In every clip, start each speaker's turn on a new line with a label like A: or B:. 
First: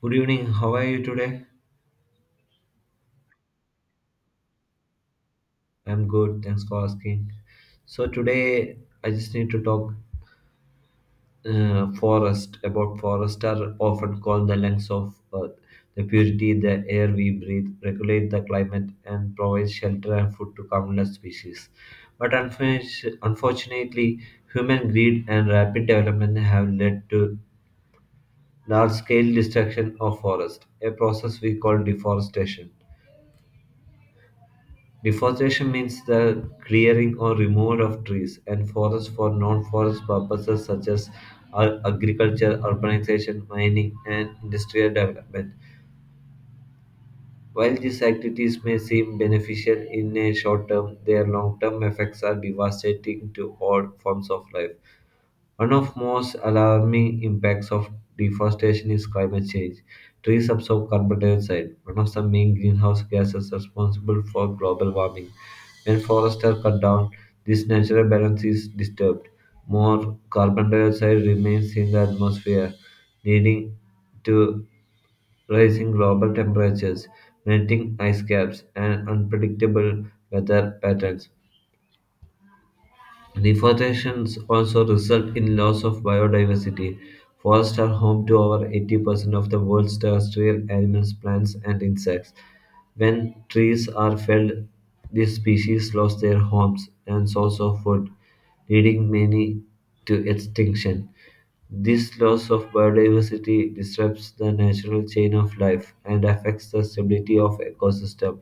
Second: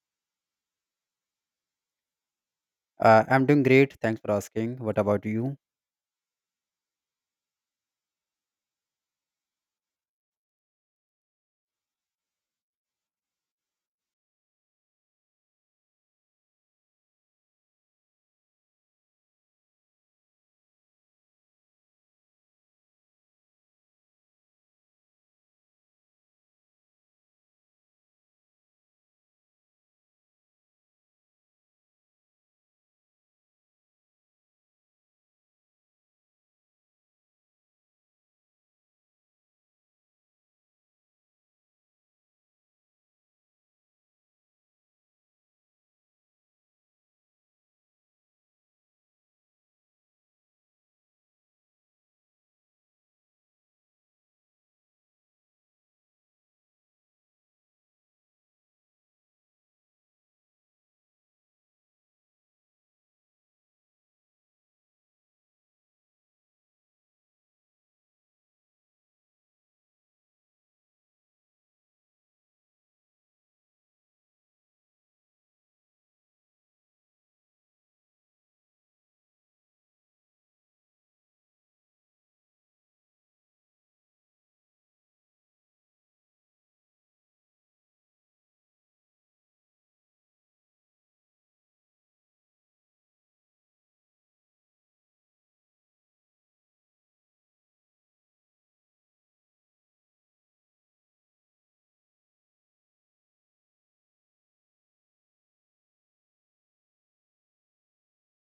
A: Good evening. How are you today?
B: I'm doing great. Thanks for asking. What about you?
A: I'm good. Thanks for asking. So today I just need to talk forest about forest. Are often called the lungs of earth. The purity the air we breathe, regulate the climate, and provide shelter and food to countless species. But unfortunately, human greed and rapid development have led to large-scale destruction of forest, a process we call deforestation. Deforestation means the clearing or removal of trees and forests for non forest purposes such as agriculture, urbanization, mining, and industrial development. While these activities may seem beneficial in a short term, their long term effects are devastating to all forms of life. One of most alarming impacts of deforestation is climate change. Trees absorb carbon dioxide, one of the main greenhouse gases responsible for global warming. When forests are cut down, this natural balance is disturbed. More carbon dioxide remains in the atmosphere, leading to rising global temperatures, melting ice caps, and unpredictable weather patterns. Deforestations also result in loss of biodiversity. Forests are home to over 80% of the world's terrestrial animals, plants, and insects. When trees are felled, these species lose their homes and source of food, leading many to extinction. This loss of biodiversity disrupts the natural chain of life and affects the stability of ecosystem.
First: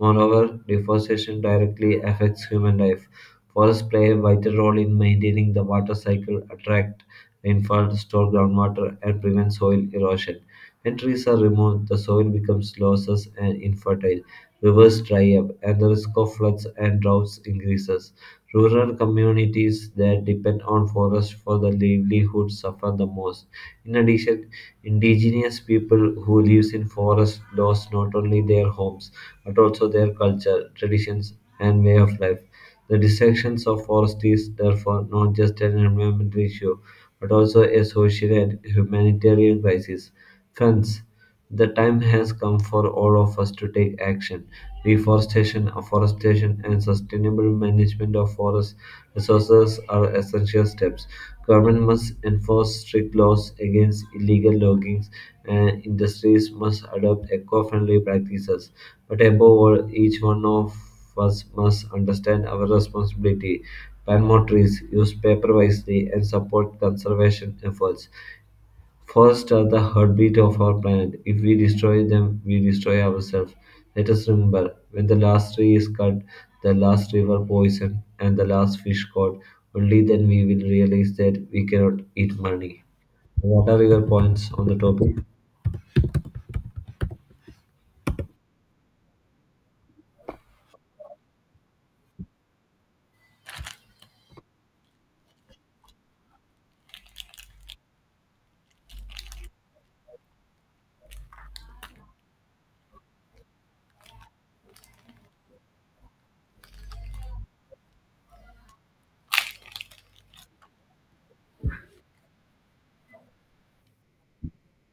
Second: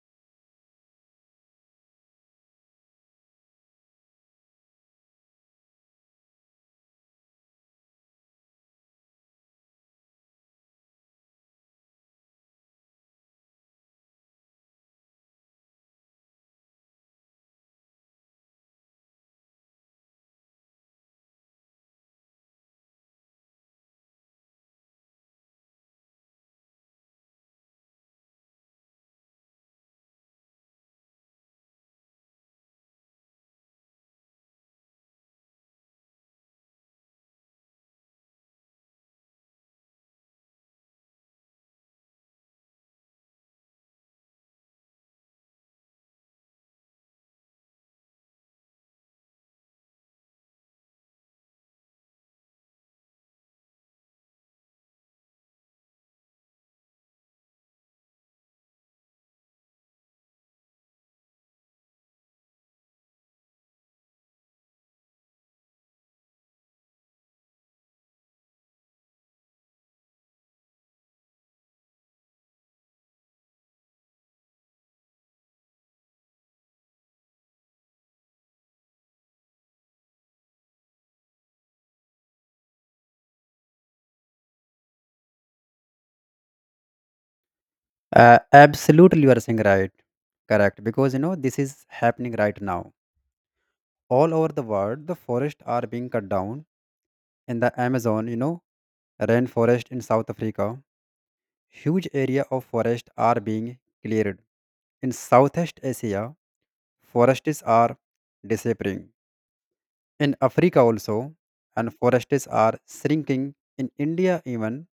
A: Moreover, deforestation directly affects human life. Forests play a vital role in maintaining the water cycle, attract rainfall, store groundwater, and prevent soil erosion. When trees are removed, the soil becomes losses and infertile, rivers dry up, and the risk of floods and droughts increases. Rural communities that depend on forests for their livelihood suffer the most. In addition, indigenous people who live in forests lost not only their homes but also their culture, traditions, and way of life. The destructions of forests is therefore not just an environmental issue, but also a social and humanitarian crisis. Friends, the time has come for all of us to take action. Reforestation, afforestation, and sustainable management of forest resources are essential steps. Government must enforce strict laws against illegal logging, and industries must adopt eco-friendly practices. But above all, each one of us must understand our responsibility, plant more trees, use paper wisely, and support conservation efforts. Forests are the heartbeat of our planet. If we destroy them, we destroy ourselves. Let us remember when the last tree is cut, the last river poisoned, and the last fish caught, only then we will realize that we cannot eat money. What are your points on the topic?
B: Absolutely, you are saying right. Correct. Because, this is happening right now. All over the world, the forests are being cut down. In the Amazon, rainforest in South Africa, huge area of forest are being cleared. In Southeast Asia, forests are disappearing. In Africa also, and forests are shrinking. In India even,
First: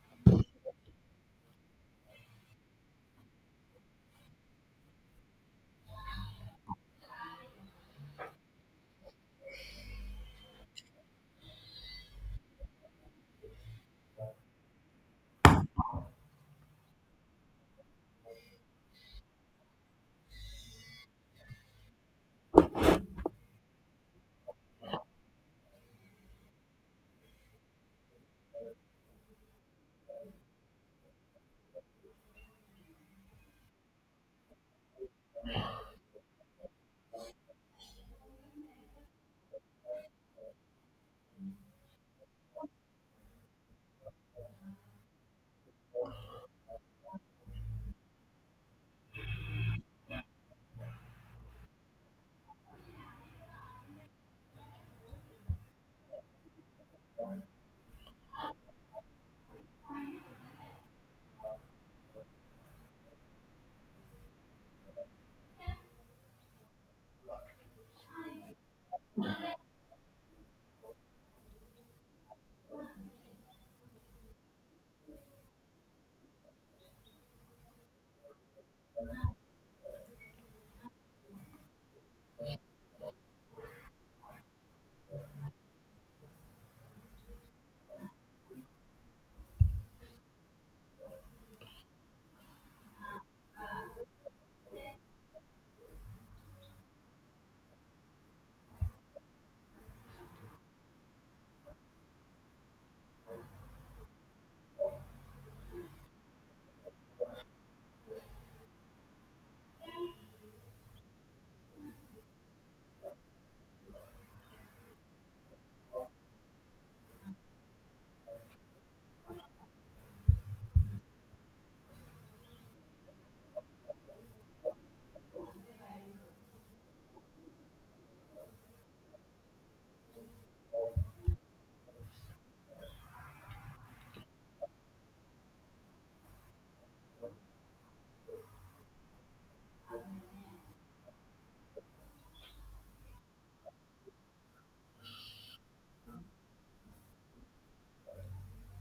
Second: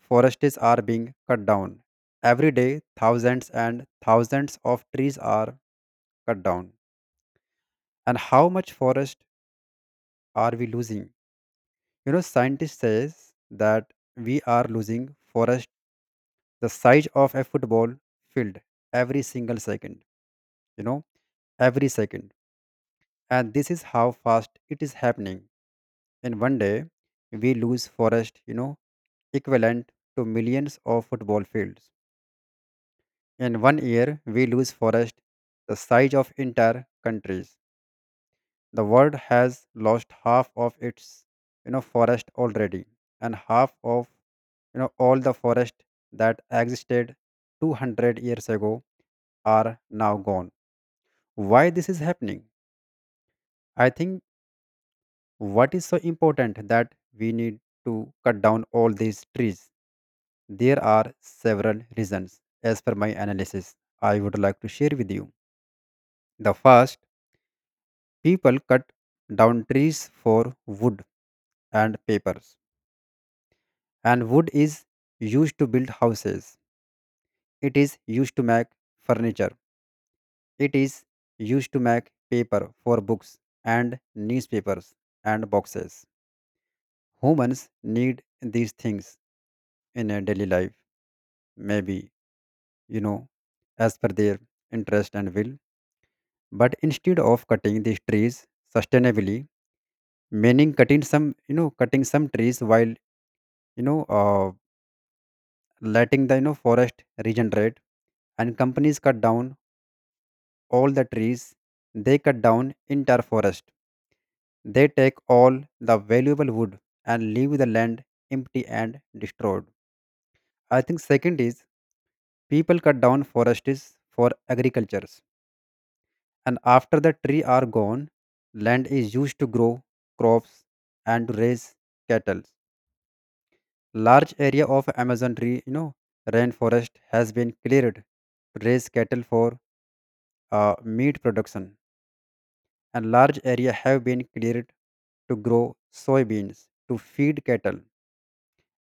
B: forests are being cut down. Every day, thousands and thousands of trees are cut down. And how much forest are we losing? Scientists says that we are losing forest the size of a football field every single second. You know, every second. And this is how fast it is happening. In one day, we lose forest, equivalent to millions of football fields. In one year, we lose forest the size of entire countries. The world has lost half of its, forest already, and half of, all the forest that existed 200 years ago are now gone. Why this is happening? I think what is so important that we need to cut down all these trees. There are several reasons as per my analysis. I would like to share with you. The first, people cut down trees for wood and papers. And wood is used to build houses. It is used to make furniture. It is used to make paper for books and newspapers and boxes. Humans need these things in a daily life, maybe, you know, as per their interest and will. But instead of cutting these trees sustainably, meaning cutting some trees while you know uh, letting the forest regenerate. And companies cut down all the trees, they cut down in entire forest, they take all the valuable wood and leave the land empty and destroyed. I think second is, people cut down forests for agricultures. And after the tree are gone, land is used to grow crops and to raise cattle. Large area of Amazon tree rainforest has been cleared to raise cattle for meat production, and large area have been cleared to grow soybeans to feed cattle,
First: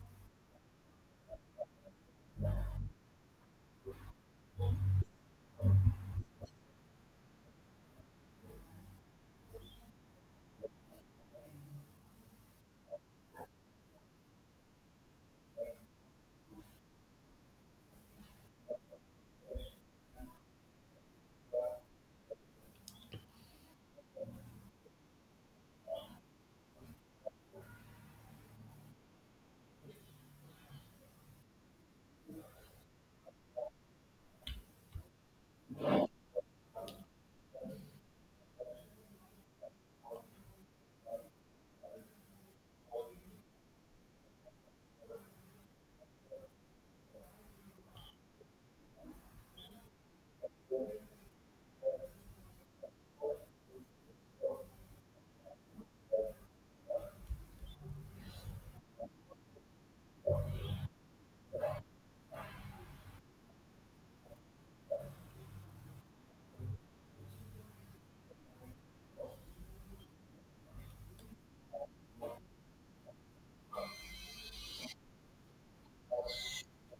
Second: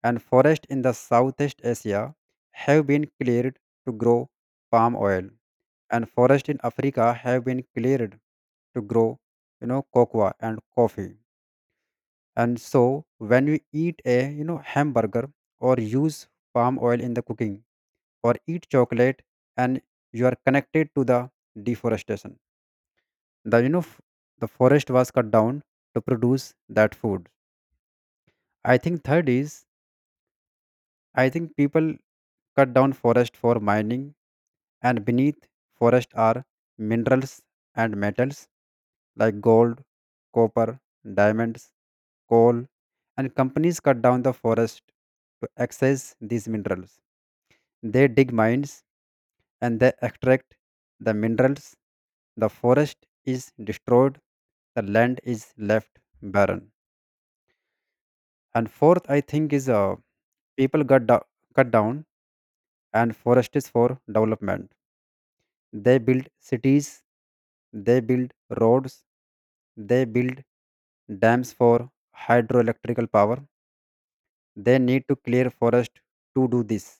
B: and forests in the Southeast Asia have been cleared to grow palm oil, and forests in Africa have been cleared to grow cocoa and coffee. And so when we eat a hamburger or use palm oil in the cooking or eat chocolate, and you are connected to the deforestation. The you know f- the forest was cut down to produce that food. I think third is, I think people cut down forest for mining. And beneath forest are minerals and metals like gold, copper, diamonds, coal. And companies cut down the forest to access these minerals. They dig mines and they extract the minerals. The forest is destroyed, the land is left barren. And fourth, I think is, people cut down and forest is for development. They build cities, they build roads, they build dams for hydroelectrical power. They need to clear forest to do this.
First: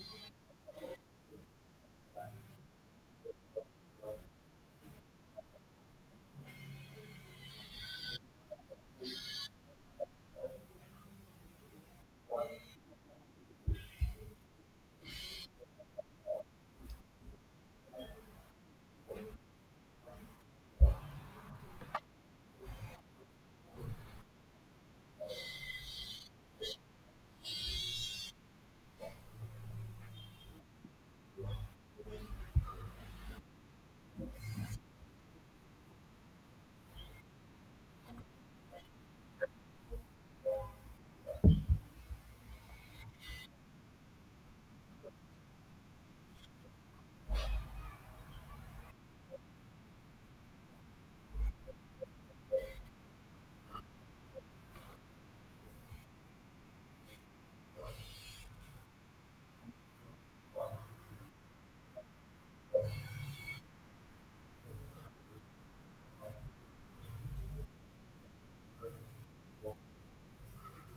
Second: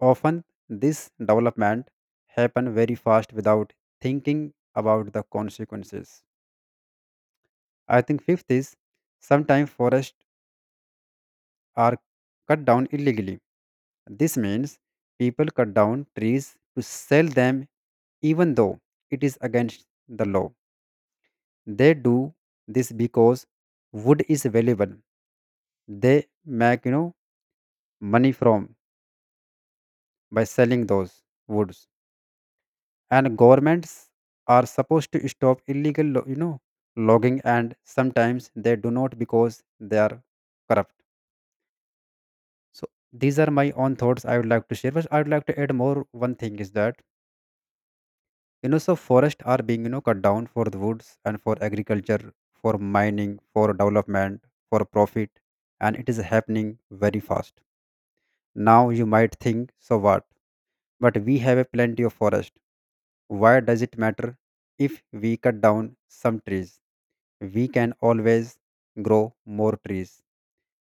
B: Often, this development happen very fast without thinking about the consequences. I think fifth is, sometimes forests are cut down illegally. This means people cut down trees to sell them even though it is against the law. They do this because wood is valuable. They make money from by selling those woods. And governments are supposed to stop illegal logging, and sometimes they do not because they are corrupt. So these are my own thoughts I would like to share, but I would like to add more. One thing is that, so forests are being cut down for the woods and for agriculture, for mining, for development, for profit, and it is happening very fast. Now you might think, so what? But we have a plenty of forest. Why does it matter if we cut down some trees? We can always grow more trees.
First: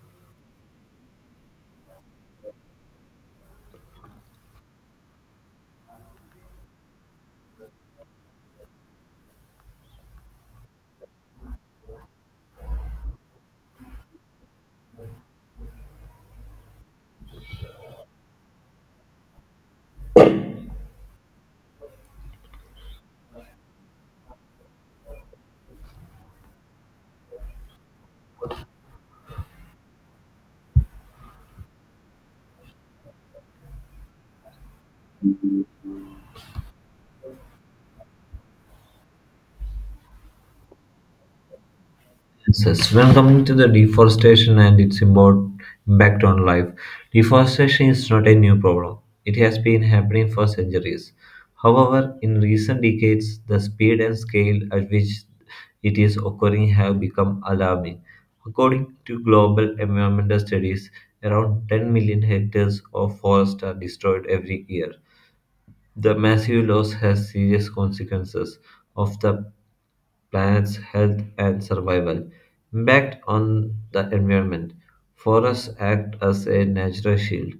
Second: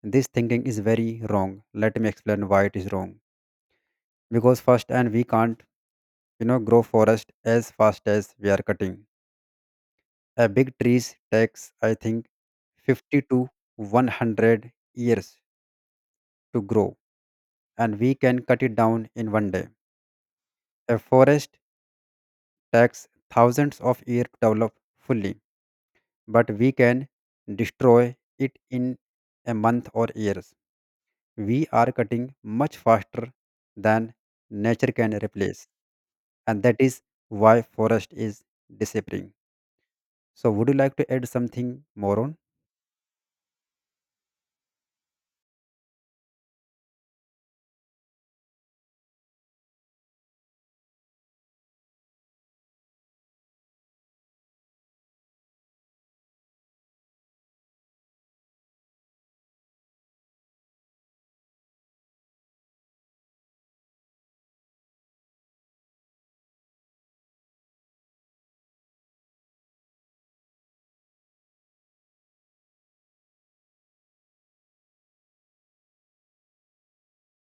B: This thinking is very wrong. Let me explain why it is wrong. Because first, and we can't, grow forest as fast as we are cutting. A big trees takes, I think, 50 to 100 years to grow, and we can cut it down in one day. A forest takes thousands of years to develop fully, but we can destroy it in a month or years. We are cutting much faster than nature can replace, and that is why forest is disappearing. So, would you like to add something more on?
A: Yes, yes. When coming to the deforestation and its impact on life, deforestation is not a new problem. It has been happening for centuries. However, in recent decades, the speed and scale at which it is occurring have become alarming. According to global environmental studies, around 10 million hectares of forest are destroyed every year, the massive loss has serious consequences of the planet's health and survival. Impact on the environment. Forests act as a natural shield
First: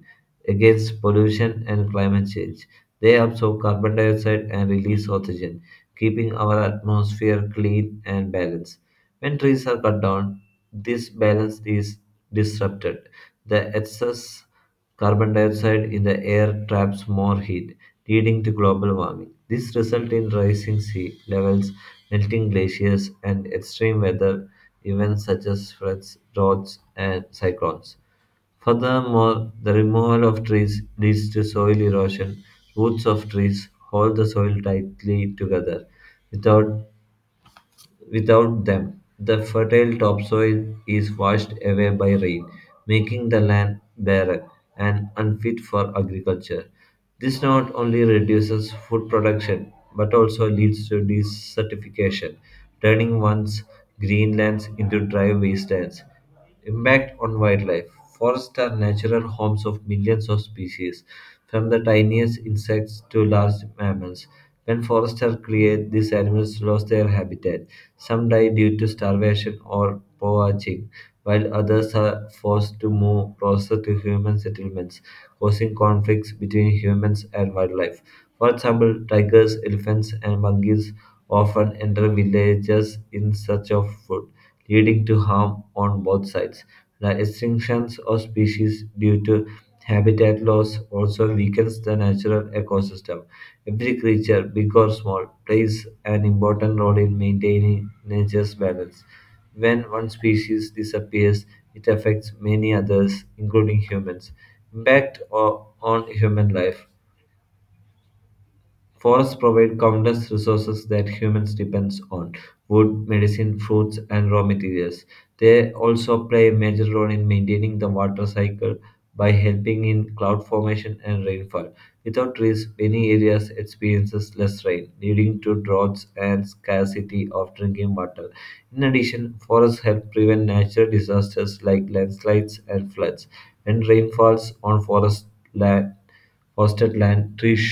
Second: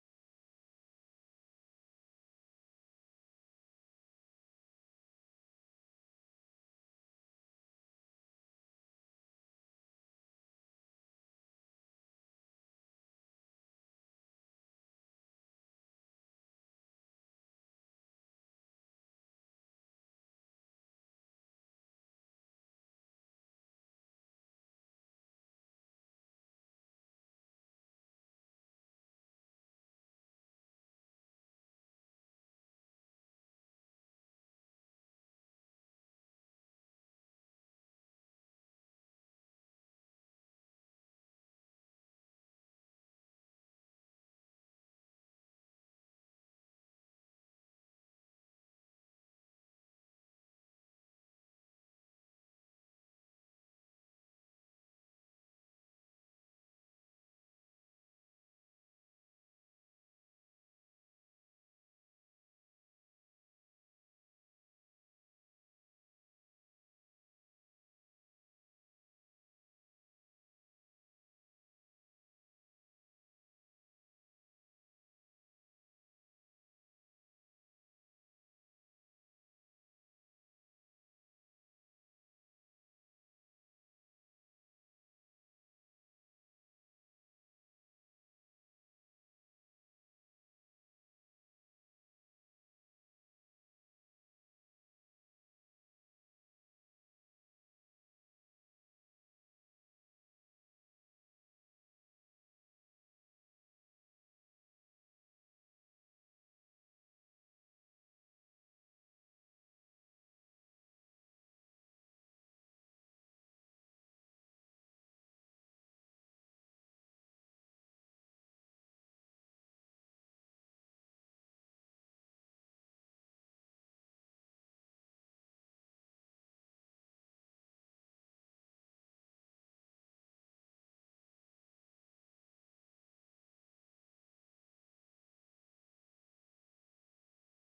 A: against pollution and climate change. They absorb carbon dioxide and release oxygen, keeping our atmosphere clean and balanced. When trees are cut down, this balance is disrupted. The excess carbon dioxide in the air traps more heat, leading to global warming. This results in rising sea levels, melting glaciers, and extreme weather events such as floods, droughts, and cyclones. Furthermore, the removal of trees leads to soil erosion. Roots of trees hold the soil tightly together. Without Without them, the fertile topsoil is washed away by rain, making the land barren and unfit for agriculture. This not only reduces food production but also leads to desertification, turning once green lands into dry wastelands. Impact on wildlife. Forests are natural homes of millions of species, from the tiniest insects to large mammals. When forests are cleared, these animals lose their habitat. Some die due to starvation or poaching, while others are forced to move closer to human settlements, causing conflicts between humans and wildlife. For example, tigers, elephants, and monkeys often enter villages in search of food leading to harm on both sides. The extinctions of species due to habitat loss also weakens the natural ecosystem. Every creature, big or small, plays an important role in maintaining nature's balance. When one species disappears, it affects many others, including humans. Impact on human life. Forests provide countless resources that humans depend on wood, medicine, fruits, and raw materials. They also play a major role in maintaining the water cycle by helping in cloud formation and rainfall. Without trees, many areas experiences less rain, leading to droughts and scarcity of drinking water. In addition, forests help prevent natural disasters like landslides and floods. When rain falls on forest land, Forested land trees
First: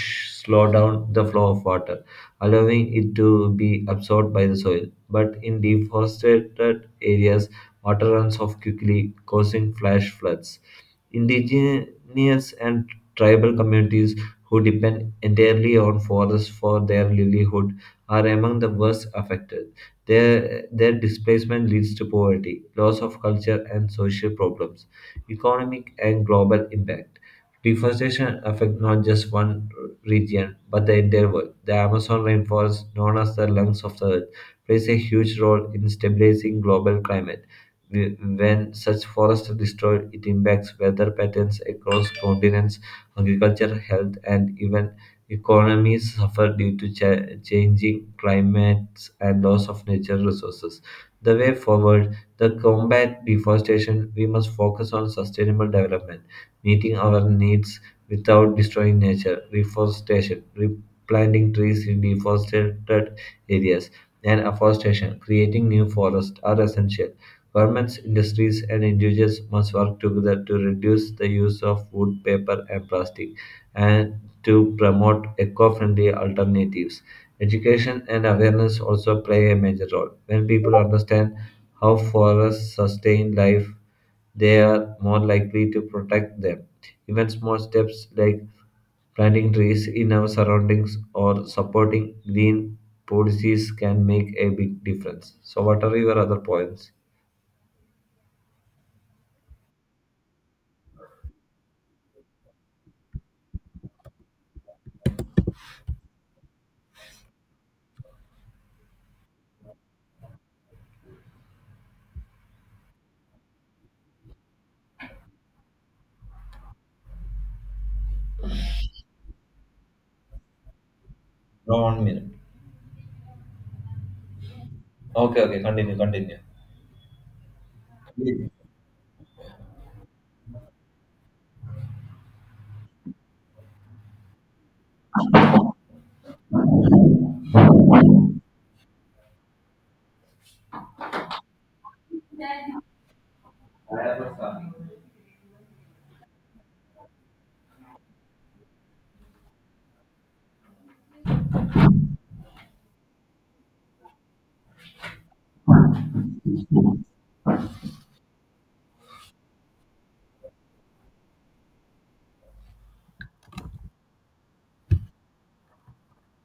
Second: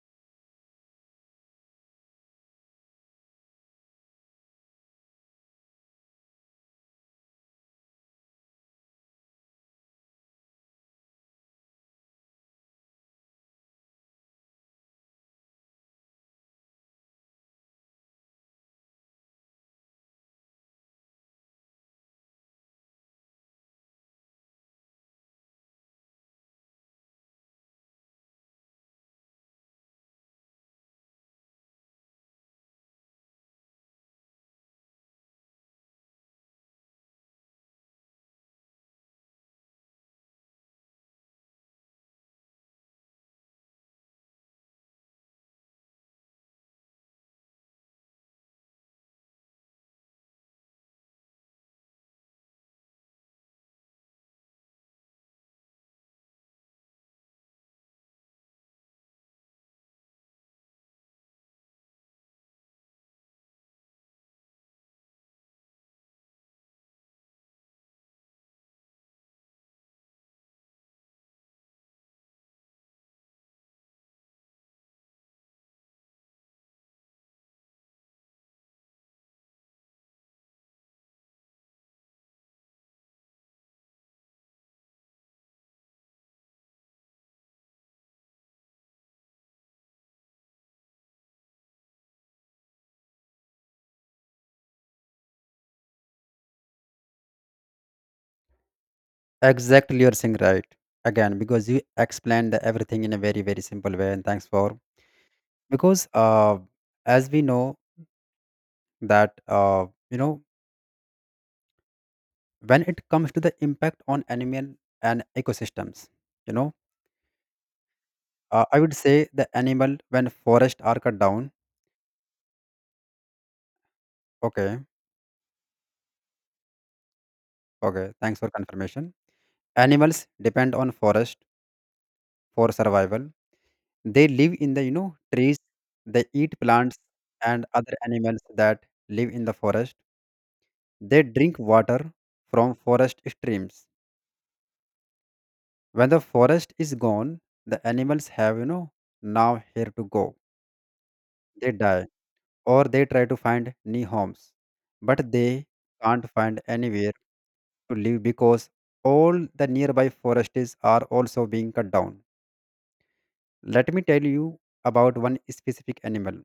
A: slow down the flow of water, allowing it to be absorbed by the soil. But in deforested areas, water runs off quickly, causing flash floods. Indigenous and tribal communities who depend entirely on forests for their livelihood are among the worst affected. Their displacement leads to poverty, loss of culture, and social problems, economic and global impact. Deforestation affects not just one region, but the entire world. The Amazon rainforest, known as the lungs of the earth, plays a huge role in stabilizing global climate. Wh- When such forests are destroyed, it impacts weather patterns across continents, agriculture, health, and even economies suffer due to changing climates and loss of natural resources. The way forward, to combat deforestation, we must focus on sustainable development meeting our needs without destroying nature, reforestation, replanting trees in deforested areas, and afforestation, creating new forests, are essential. Governments, industries, and individuals must work together to reduce the use of wood, paper, and plastic and to promote eco friendly alternatives. Education and awareness also play a major role. When people understand how forests sustain life, they are more likely to protect them. Even small steps like planting trees in our surroundings or supporting green policies can make a big difference. So, what are your other points?
B: Exactly, you're saying right again, because you explained the everything in a very very simple way, and thanks for. Because as we know that when it comes to the impact on animal and ecosystems, you know I would say the animal when forest are cut down.
A: No, one minute.
B: Okay,
A: Okay, okay, continue, continue.
B: okay. Thanks for confirmation. Animals depend on forest for survival. They live in the trees. They eat plants and other animals that live in the forest. They drink water from forest streams. When the forest is gone, the animals have now here to go. They die or they try to find new homes, but they can't find anywhere to live because all the nearby forests are also being cut down. Let me tell you about one specific animal.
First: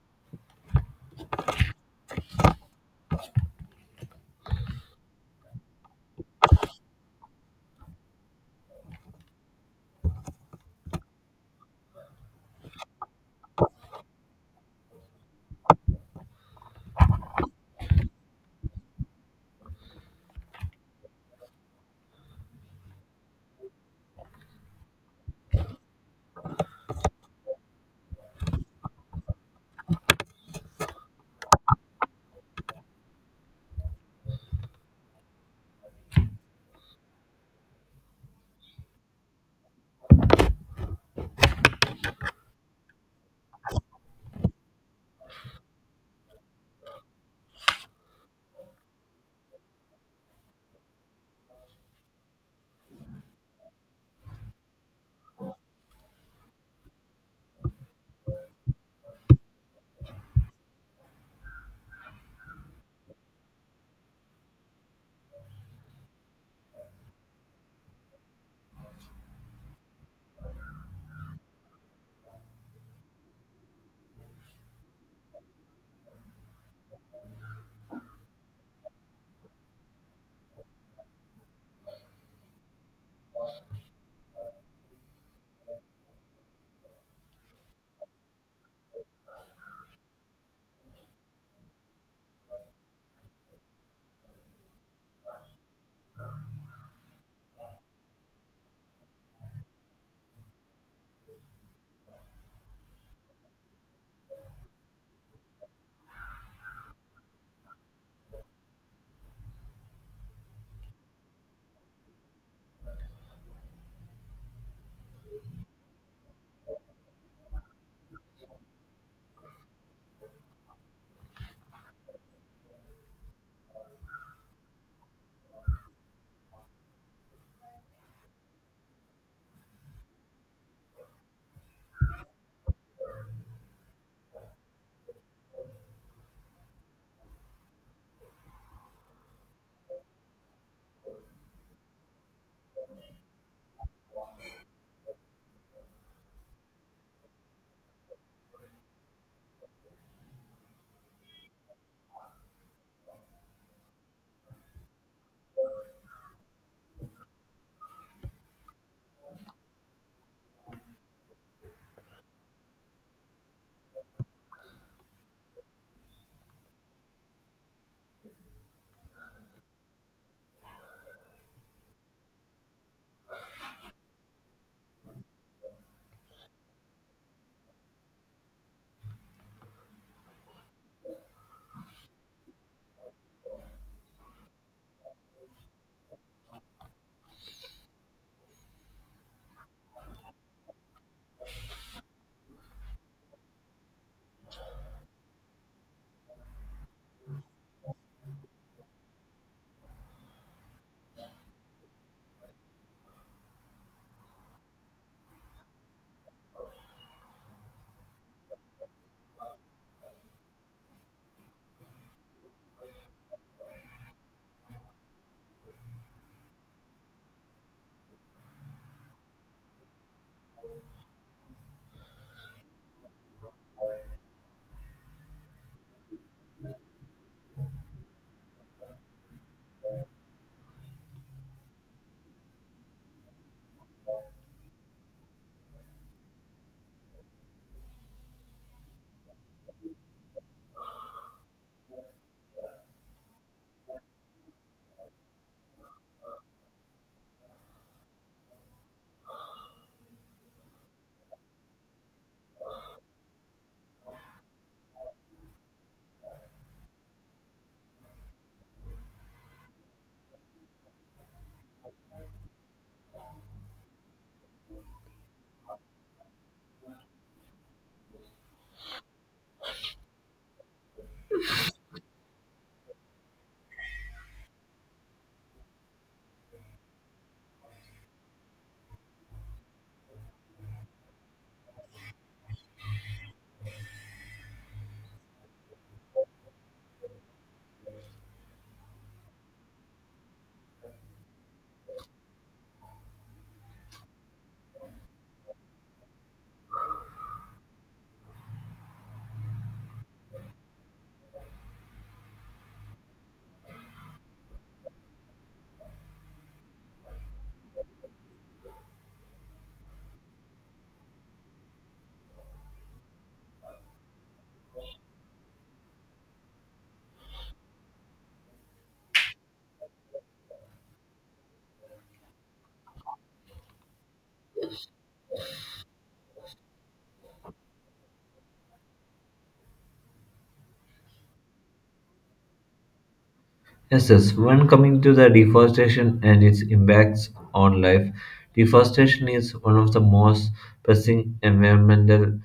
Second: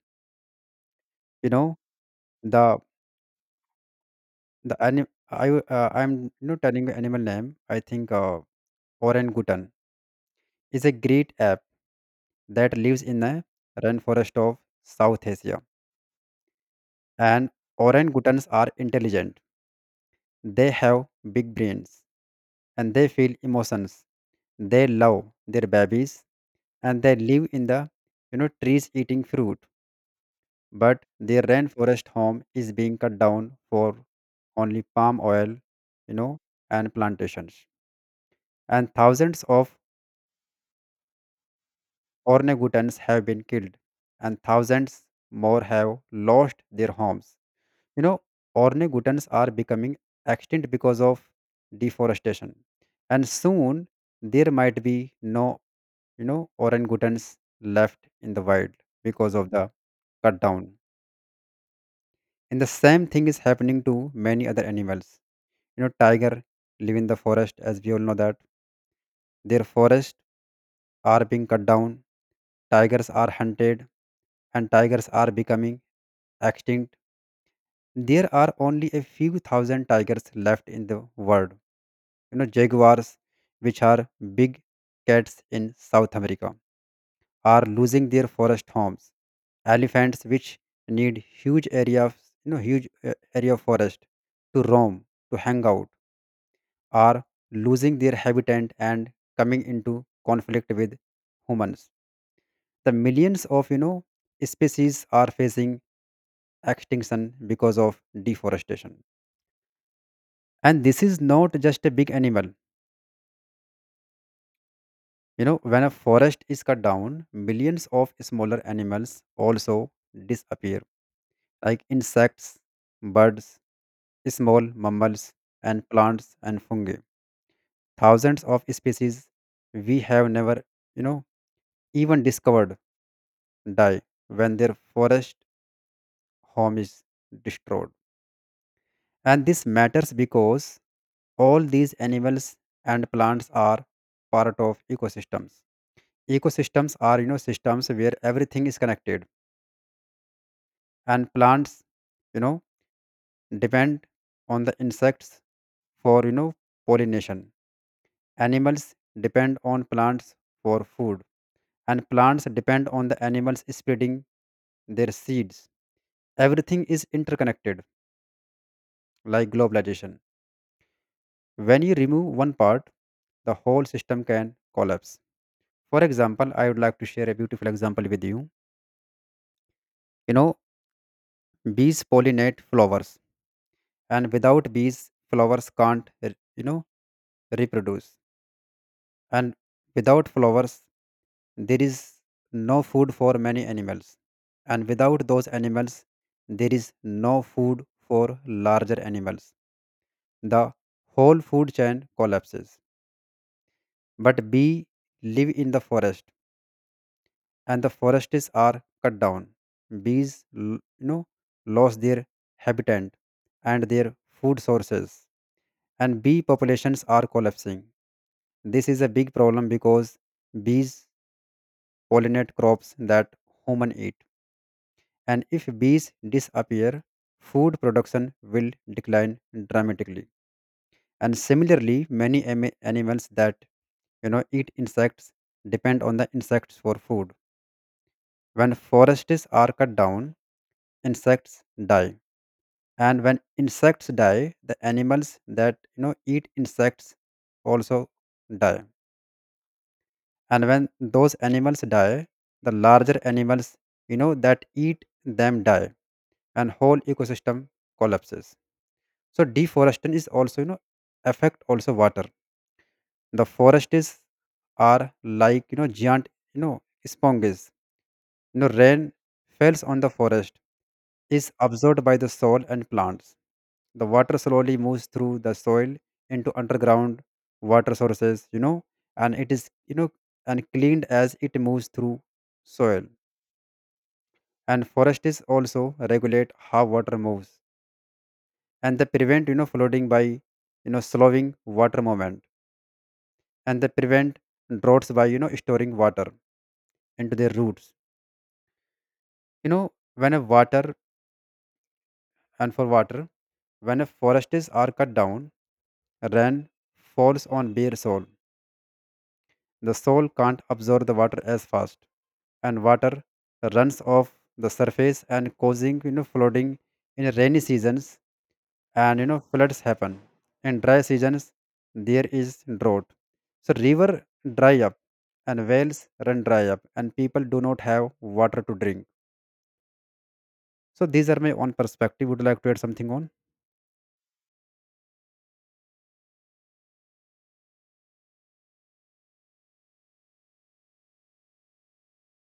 B: You know the the anim- I w- I'm not telling the animal name. I think orangutan is a great ape that lives in the rainforest of South Asia. And orangutans are intelligent. They have big brains and they feel emotions. They love their babies, and they live in the trees eating fruit. But their rainforest home is being cut down for only palm oil, you know, and plantations. And thousands of orangutans have been killed, and thousands more have lost their homes. You know, orangutans are becoming extinct because of deforestation, and soon there might be no, orangutans left in the wild because of the cut down. And the same thing is happening to many other animals. Tiger live in the forest, as we all know that their forests are being cut down. Tigers are hunted, and tigers are becoming extinct. There are only a few thousand tigers left in the world. Jaguars, which are big cats in South America, are losing their forest homes. Elephants, which need huge area, of, you know, huge area of forest to roam, to hang out, are losing their habitat and coming into conflict with humans. The millions of species are facing extinction because of deforestation. And this is not just a big animal. When a forest is cut down, millions of smaller animals also disappear, like insects, birds, small mammals and plants and fungi. Thousands of species we have never, you know, even discovered die when their forest home is destroyed. And this matters because all these animals and plants are part of ecosystems. Ecosystems are, systems where everything is connected. And plants, you know, depend on the insects for, pollination. Animals depend on plants for food, and plants depend on the animals spreading their seeds. Everything is interconnected, like globalization. When you remove one part, the whole system can collapse. For example, I would like to share a beautiful example with you. You know, bees pollinate flowers, and without bees, flowers can't, reproduce. And without flowers, there is no food for many animals. And without those animals, there is no food for larger animals. The whole food chain collapses. But bees live in the forest, and the forests are cut down. Bees lost their habitat and their food sources, and bee populations are collapsing. This is a big problem because bees pollinate crops that human eat. And if bees disappear, food production will decline dramatically. And similarly, many animals that eat insects depend on the insects for food. When forests are cut down, insects die. And when insects die, the animals that eat insects also die. And when those animals die, the larger animals that eat them die, and whole ecosystem collapses. So deforestation is also affect also water. The forest is are like giant sponges. Rain falls on the forest is absorbed by the soil and plants. The water slowly moves through the soil into underground water sources. And it is and cleaned as it moves through soil. And forest is also regulate how water moves, and they prevent flooding by slowing water movement, and they prevent droughts by storing water into their roots. you know when a water and for water, when a forest is are cut down, rain falls on bare soil, the soil can't absorb the water as fast, and water runs off the surface and causing flooding in rainy seasons, and floods happen. In dry seasons there is drought, so river dry up and wells run dry up and people do not have water to drink. So these are my own perspective. Would you like to add something on?
A: Yes, yes. When coming to the deforestation and its impacts on life, deforestation is one of the most pressing environmental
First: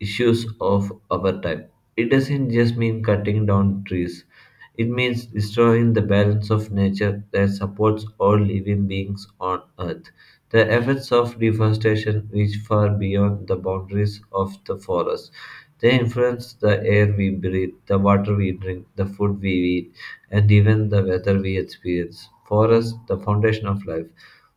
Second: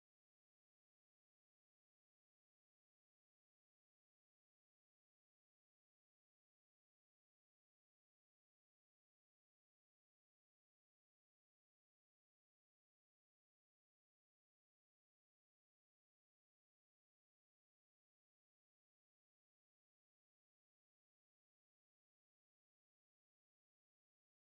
A: issues of our time. It doesn't just mean cutting down trees, it means destroying the balance of nature that supports all living beings on Earth. The effects of deforestation reach far beyond the boundaries of the forest. They influence the air we breathe, the water we drink, the food we eat, and even the weather we experience. Forests, the foundation of life,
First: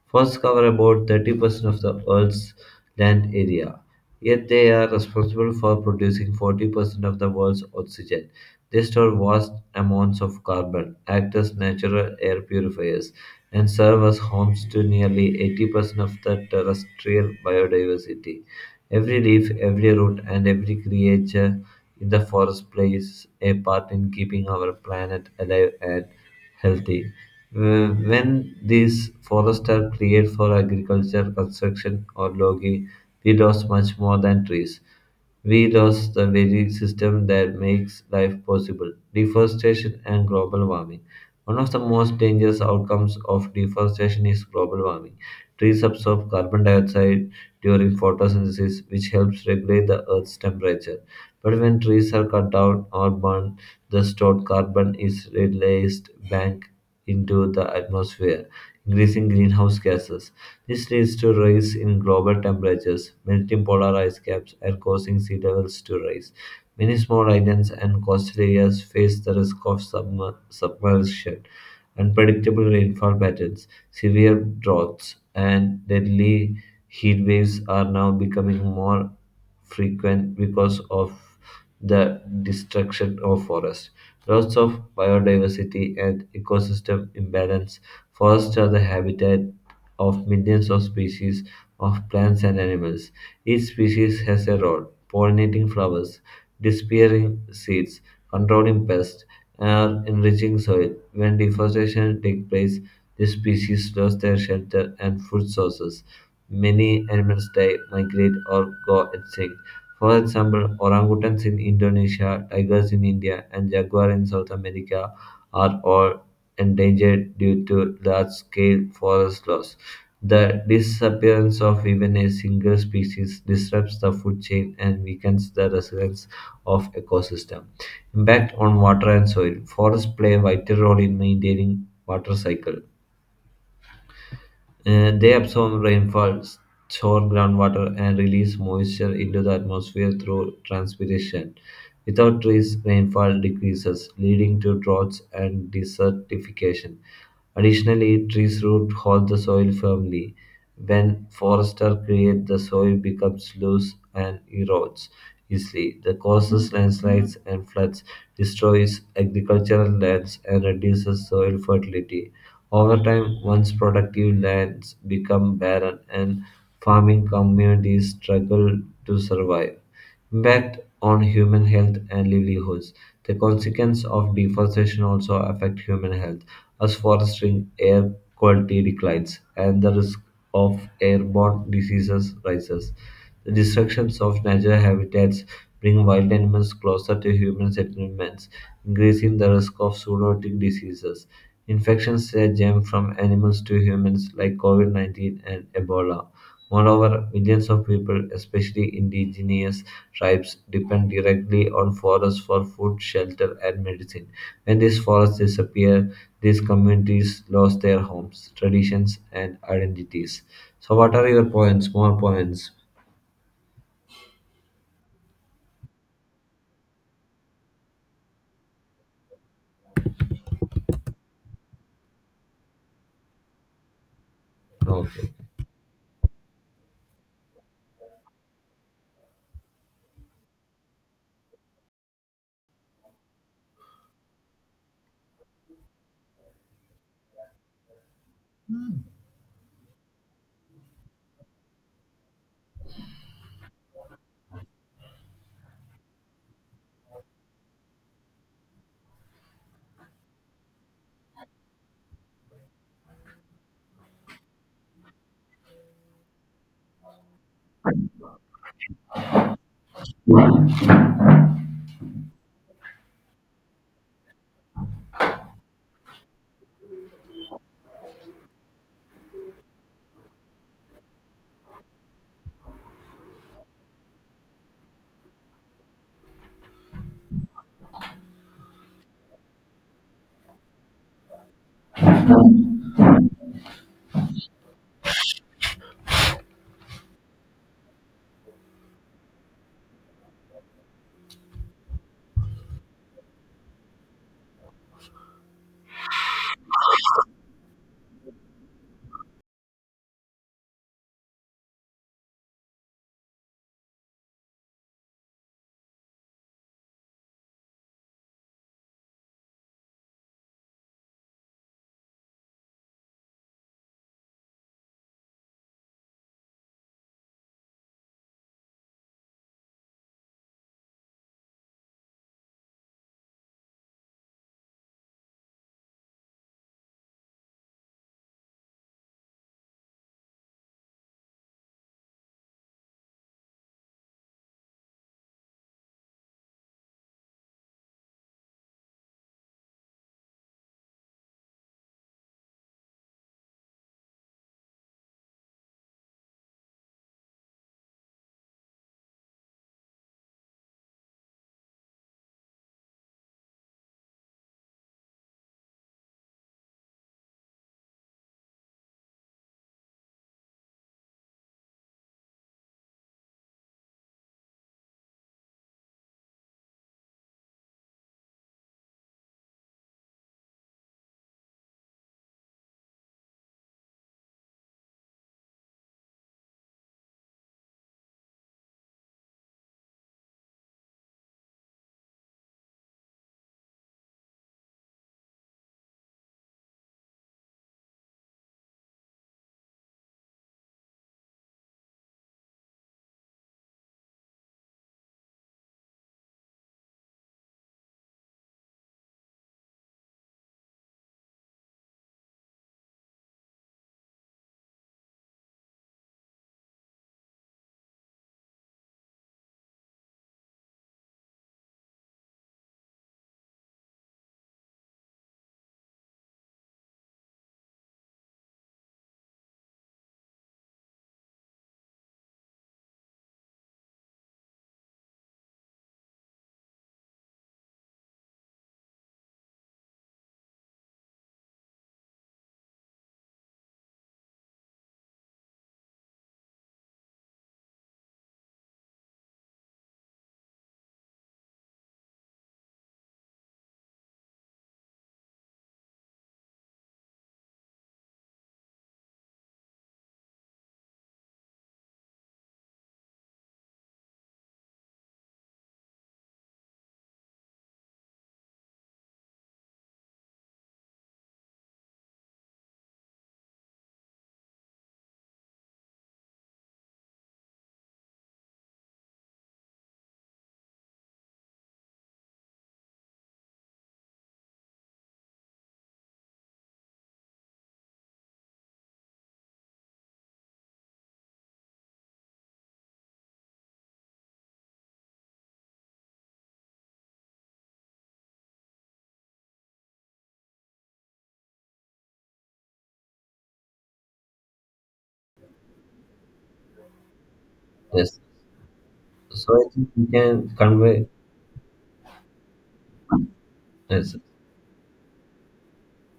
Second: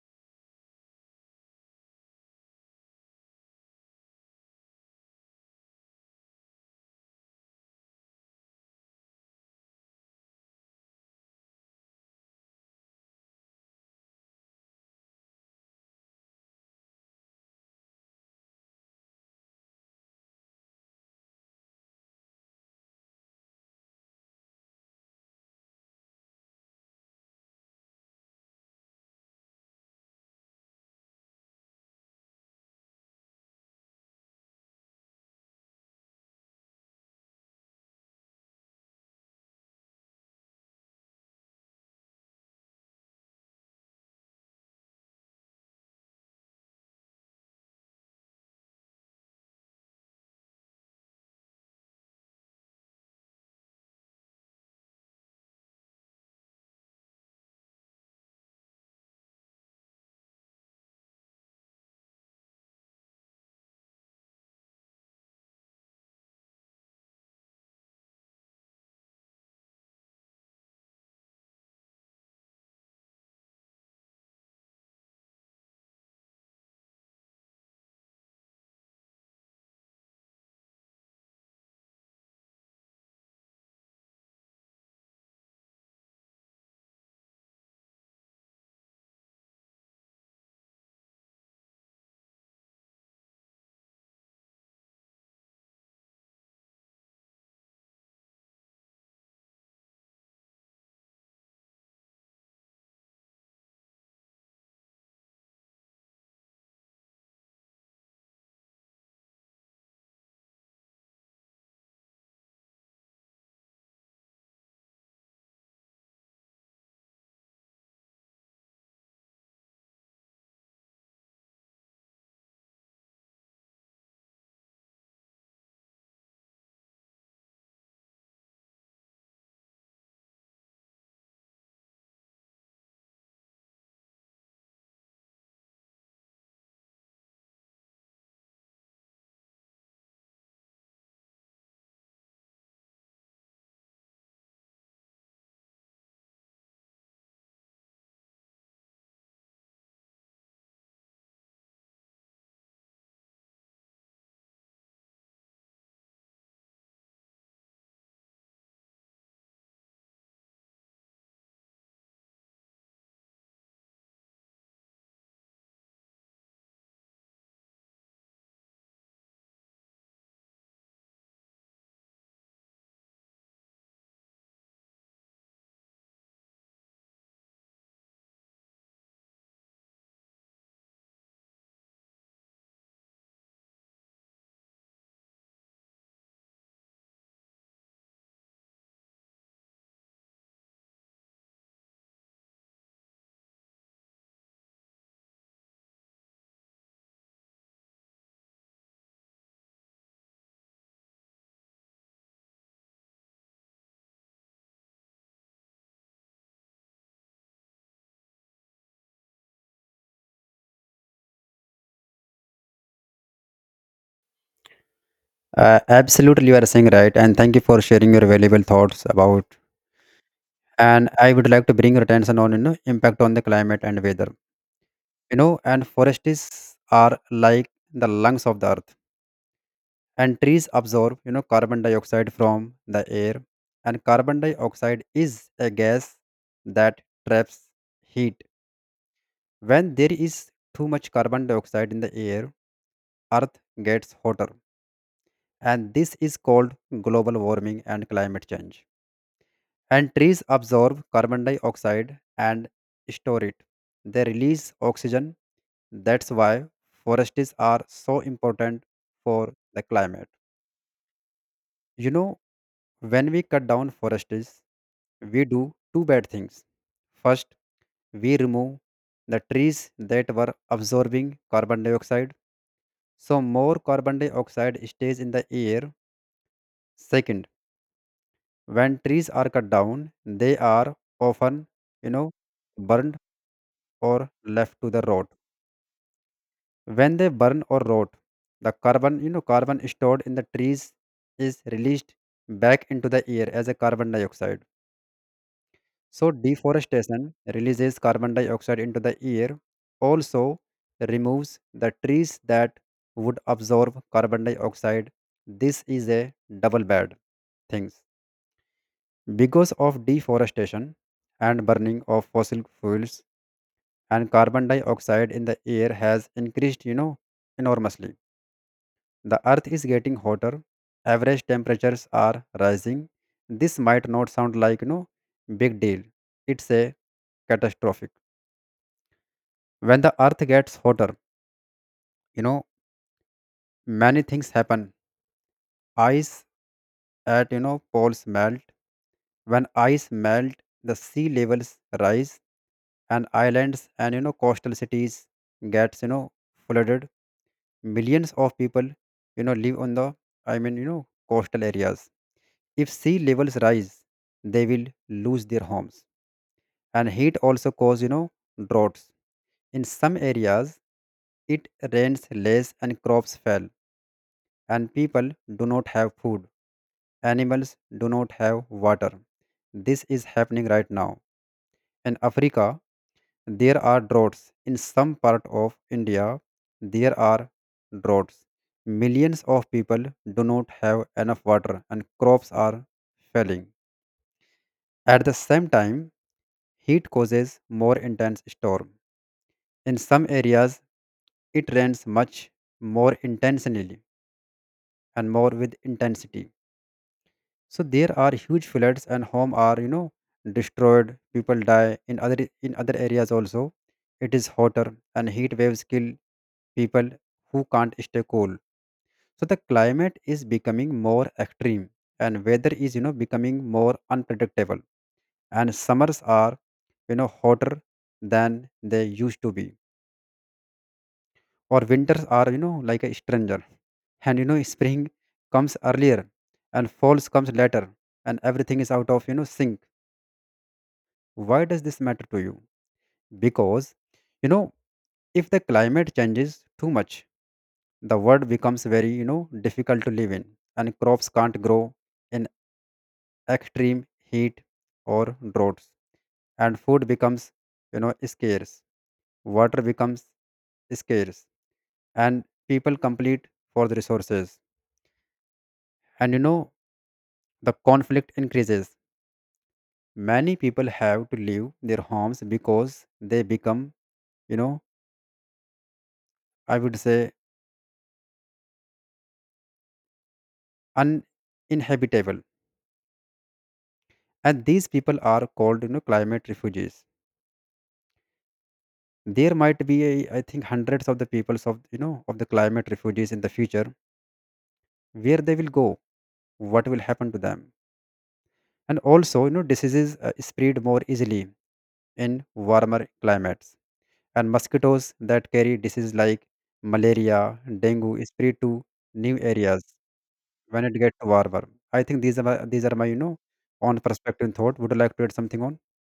A: forests cover about 30% of the Earth's land area. Yet they are responsible for producing 40% of the world's oxygen. They store vast amounts of carbon, act as natural air purifiers, and serve as homes to nearly 80% of the terrestrial biodiversity. Every leaf, every root, and every creature in the forest plays a part in keeping our planet alive and healthy. When these forests are cleared for agriculture, construction, or logging, we lost much more than trees. We lost the very system that makes life possible deforestation and global warming. One of the most dangerous outcomes of deforestation is global warming. Trees absorb carbon dioxide during photosynthesis, which helps regulate the Earth's temperature. But when trees are cut down or burned, the stored carbon is released back into the atmosphere, increasing greenhouse gases. This leads to rise in global temperatures, melting polar ice caps, and causing sea levels to rise. Many small islands and coastal areas face the risk of submersion, unpredictable rainfall patterns, severe droughts, and deadly heat waves are now becoming more frequent because of the destruction of forests. Loss of biodiversity and ecosystem imbalance. Forests are the habitat of millions of species of plants and animals. Each species has a role pollinating flowers, disappearing seeds, controlling pests, and enriching soil. When deforestation takes place, these species lose their shelter and food sources. Many animals die, migrate, or go extinct. For example, orangutans in Indonesia, tigers in India, and jaguar in South America are all endangered due to large-scale forest loss. The disappearance of even a single species disrupts the food chain and weakens the resilience of ecosystem. Impact on water and soil. Forests play a vital role in maintaining water cycle they absorb rainfall, store groundwater, and release moisture into the atmosphere through transpiration. Without trees, rainfall decreases, leading to droughts and desertification. Additionally, trees' root hold the soil firmly. When foresters create, the soil becomes loose and erodes easily. This causes landslides and floods, destroys agricultural lands, and reduces soil fertility. Over time, once productive lands become barren and farming communities struggle to survive. Impact on human health and livelihoods. The consequences of deforestation also affect human health, as forestry air quality declines and the risk of airborne diseases rises. The destructions of natural habitats bring wild animals closer to human settlements, increasing the risk of zoonotic diseases. Infections that jump from animals to humans, like COVID 19 and Ebola. Moreover, millions of people, especially indigenous tribes, depend directly on forests for food, shelter, and medicine. When these forests disappear, these communities lose their homes, traditions, and identities. So, what are your points? More points?
B: Absolutely, you are saying right, and thank you for sharing your valuable thoughts about. And I would like to bring your attention on impact on the climate and weather.
A: Okay.
B: And forests are like the lungs of the earth, and trees absorb carbon dioxide from the air. And carbon dioxide is a gas that traps heat. When there is too much carbon dioxide in the air, earth gets hotter, and this is called global warming and climate change. And trees absorb carbon dioxide and store it. They release oxygen. That's why forests are so important for the climate. You know, when we cut down forests, we do two bad things. First, we remove the trees that were absorbing carbon dioxide, so more carbon dioxide stays in the air. Second, when trees are cut down, they are often, you know, burned or left to the rot. When they burn or rot, the carbon, carbon stored in the trees is released back into the air as a carbon dioxide. So, deforestation releases carbon dioxide into the air, also removes the trees that would absorb carbon dioxide. This is a double bad things. Because of deforestation and burning of fossil fuels, and carbon dioxide in the air has increased, enormously. The earth is getting hotter, average temperatures are rising. This might not sound like, big deal. It's a catastrophic. When the earth gets hotter, you know many things happen. Ice at poles melt. When ice melt, the sea levels rise, and islands and coastal cities gets flooded. Millions of people live on the, i mean you know coastal areas. If sea levels rise, they will lose their homes. And heat also cause droughts. In some areas it rains less and crops fail and people do not have food. Animals do not have water. This is happening right now. In Africa, there are droughts. In some part of India, there are droughts. Millions of people do not have enough water and crops are failing. At the same time, heat causes more intense storm. In some areas, it rains much more intensely and more with intensity. So there are huge floods and home are destroyed. People die in other, in other areas also it is hotter, and heat waves kill people who can't stay cool. So the climate is becoming more extreme, and weather is becoming more unpredictable. And summers are hotter than they used to be, or winters are like a stranger. And spring comes earlier and falls comes later, and everything is out of sync. Why does this matter to you? Because, you know, if the climate changes too much, the world becomes very, difficult to live in, and crops can't grow in extreme heat or droughts, and food becomes, scarce, water becomes scarce, and people compete for the resources. And, the conflict increases. Many people have to leave their homes because they become, you know, I would say, uninhabitable. And these people are called climate refugees. There might be a, I think, hundreds of the peoples of of the climate refugees in the future. Where they will go? What will happen to them? And also diseases spread more easily in warmer climates, and mosquitoes that carry diseases like malaria, dengue
A: Yes.
B: spread to new
A: So, I
B: areas
A: think we can
B: when it
A: convey.
B: gets warmer. I think these are my on
A: Yes.
B: perspective and thought. Would you like to add something on?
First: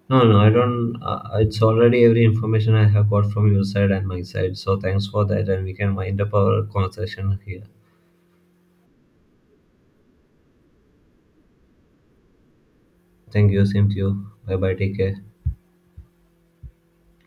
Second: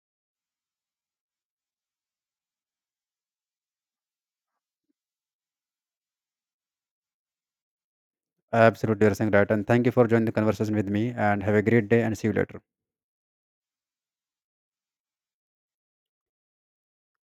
A: No, I don't. It's already every information I have got from your side and my side. So, thanks for that, and we can wind up our conversation here.
B: Absolutely, you're saying right. And thank you for joining the conversation with me. And have a great day. And see you later.
A: Thank you. Same to you. Bye bye. Take care.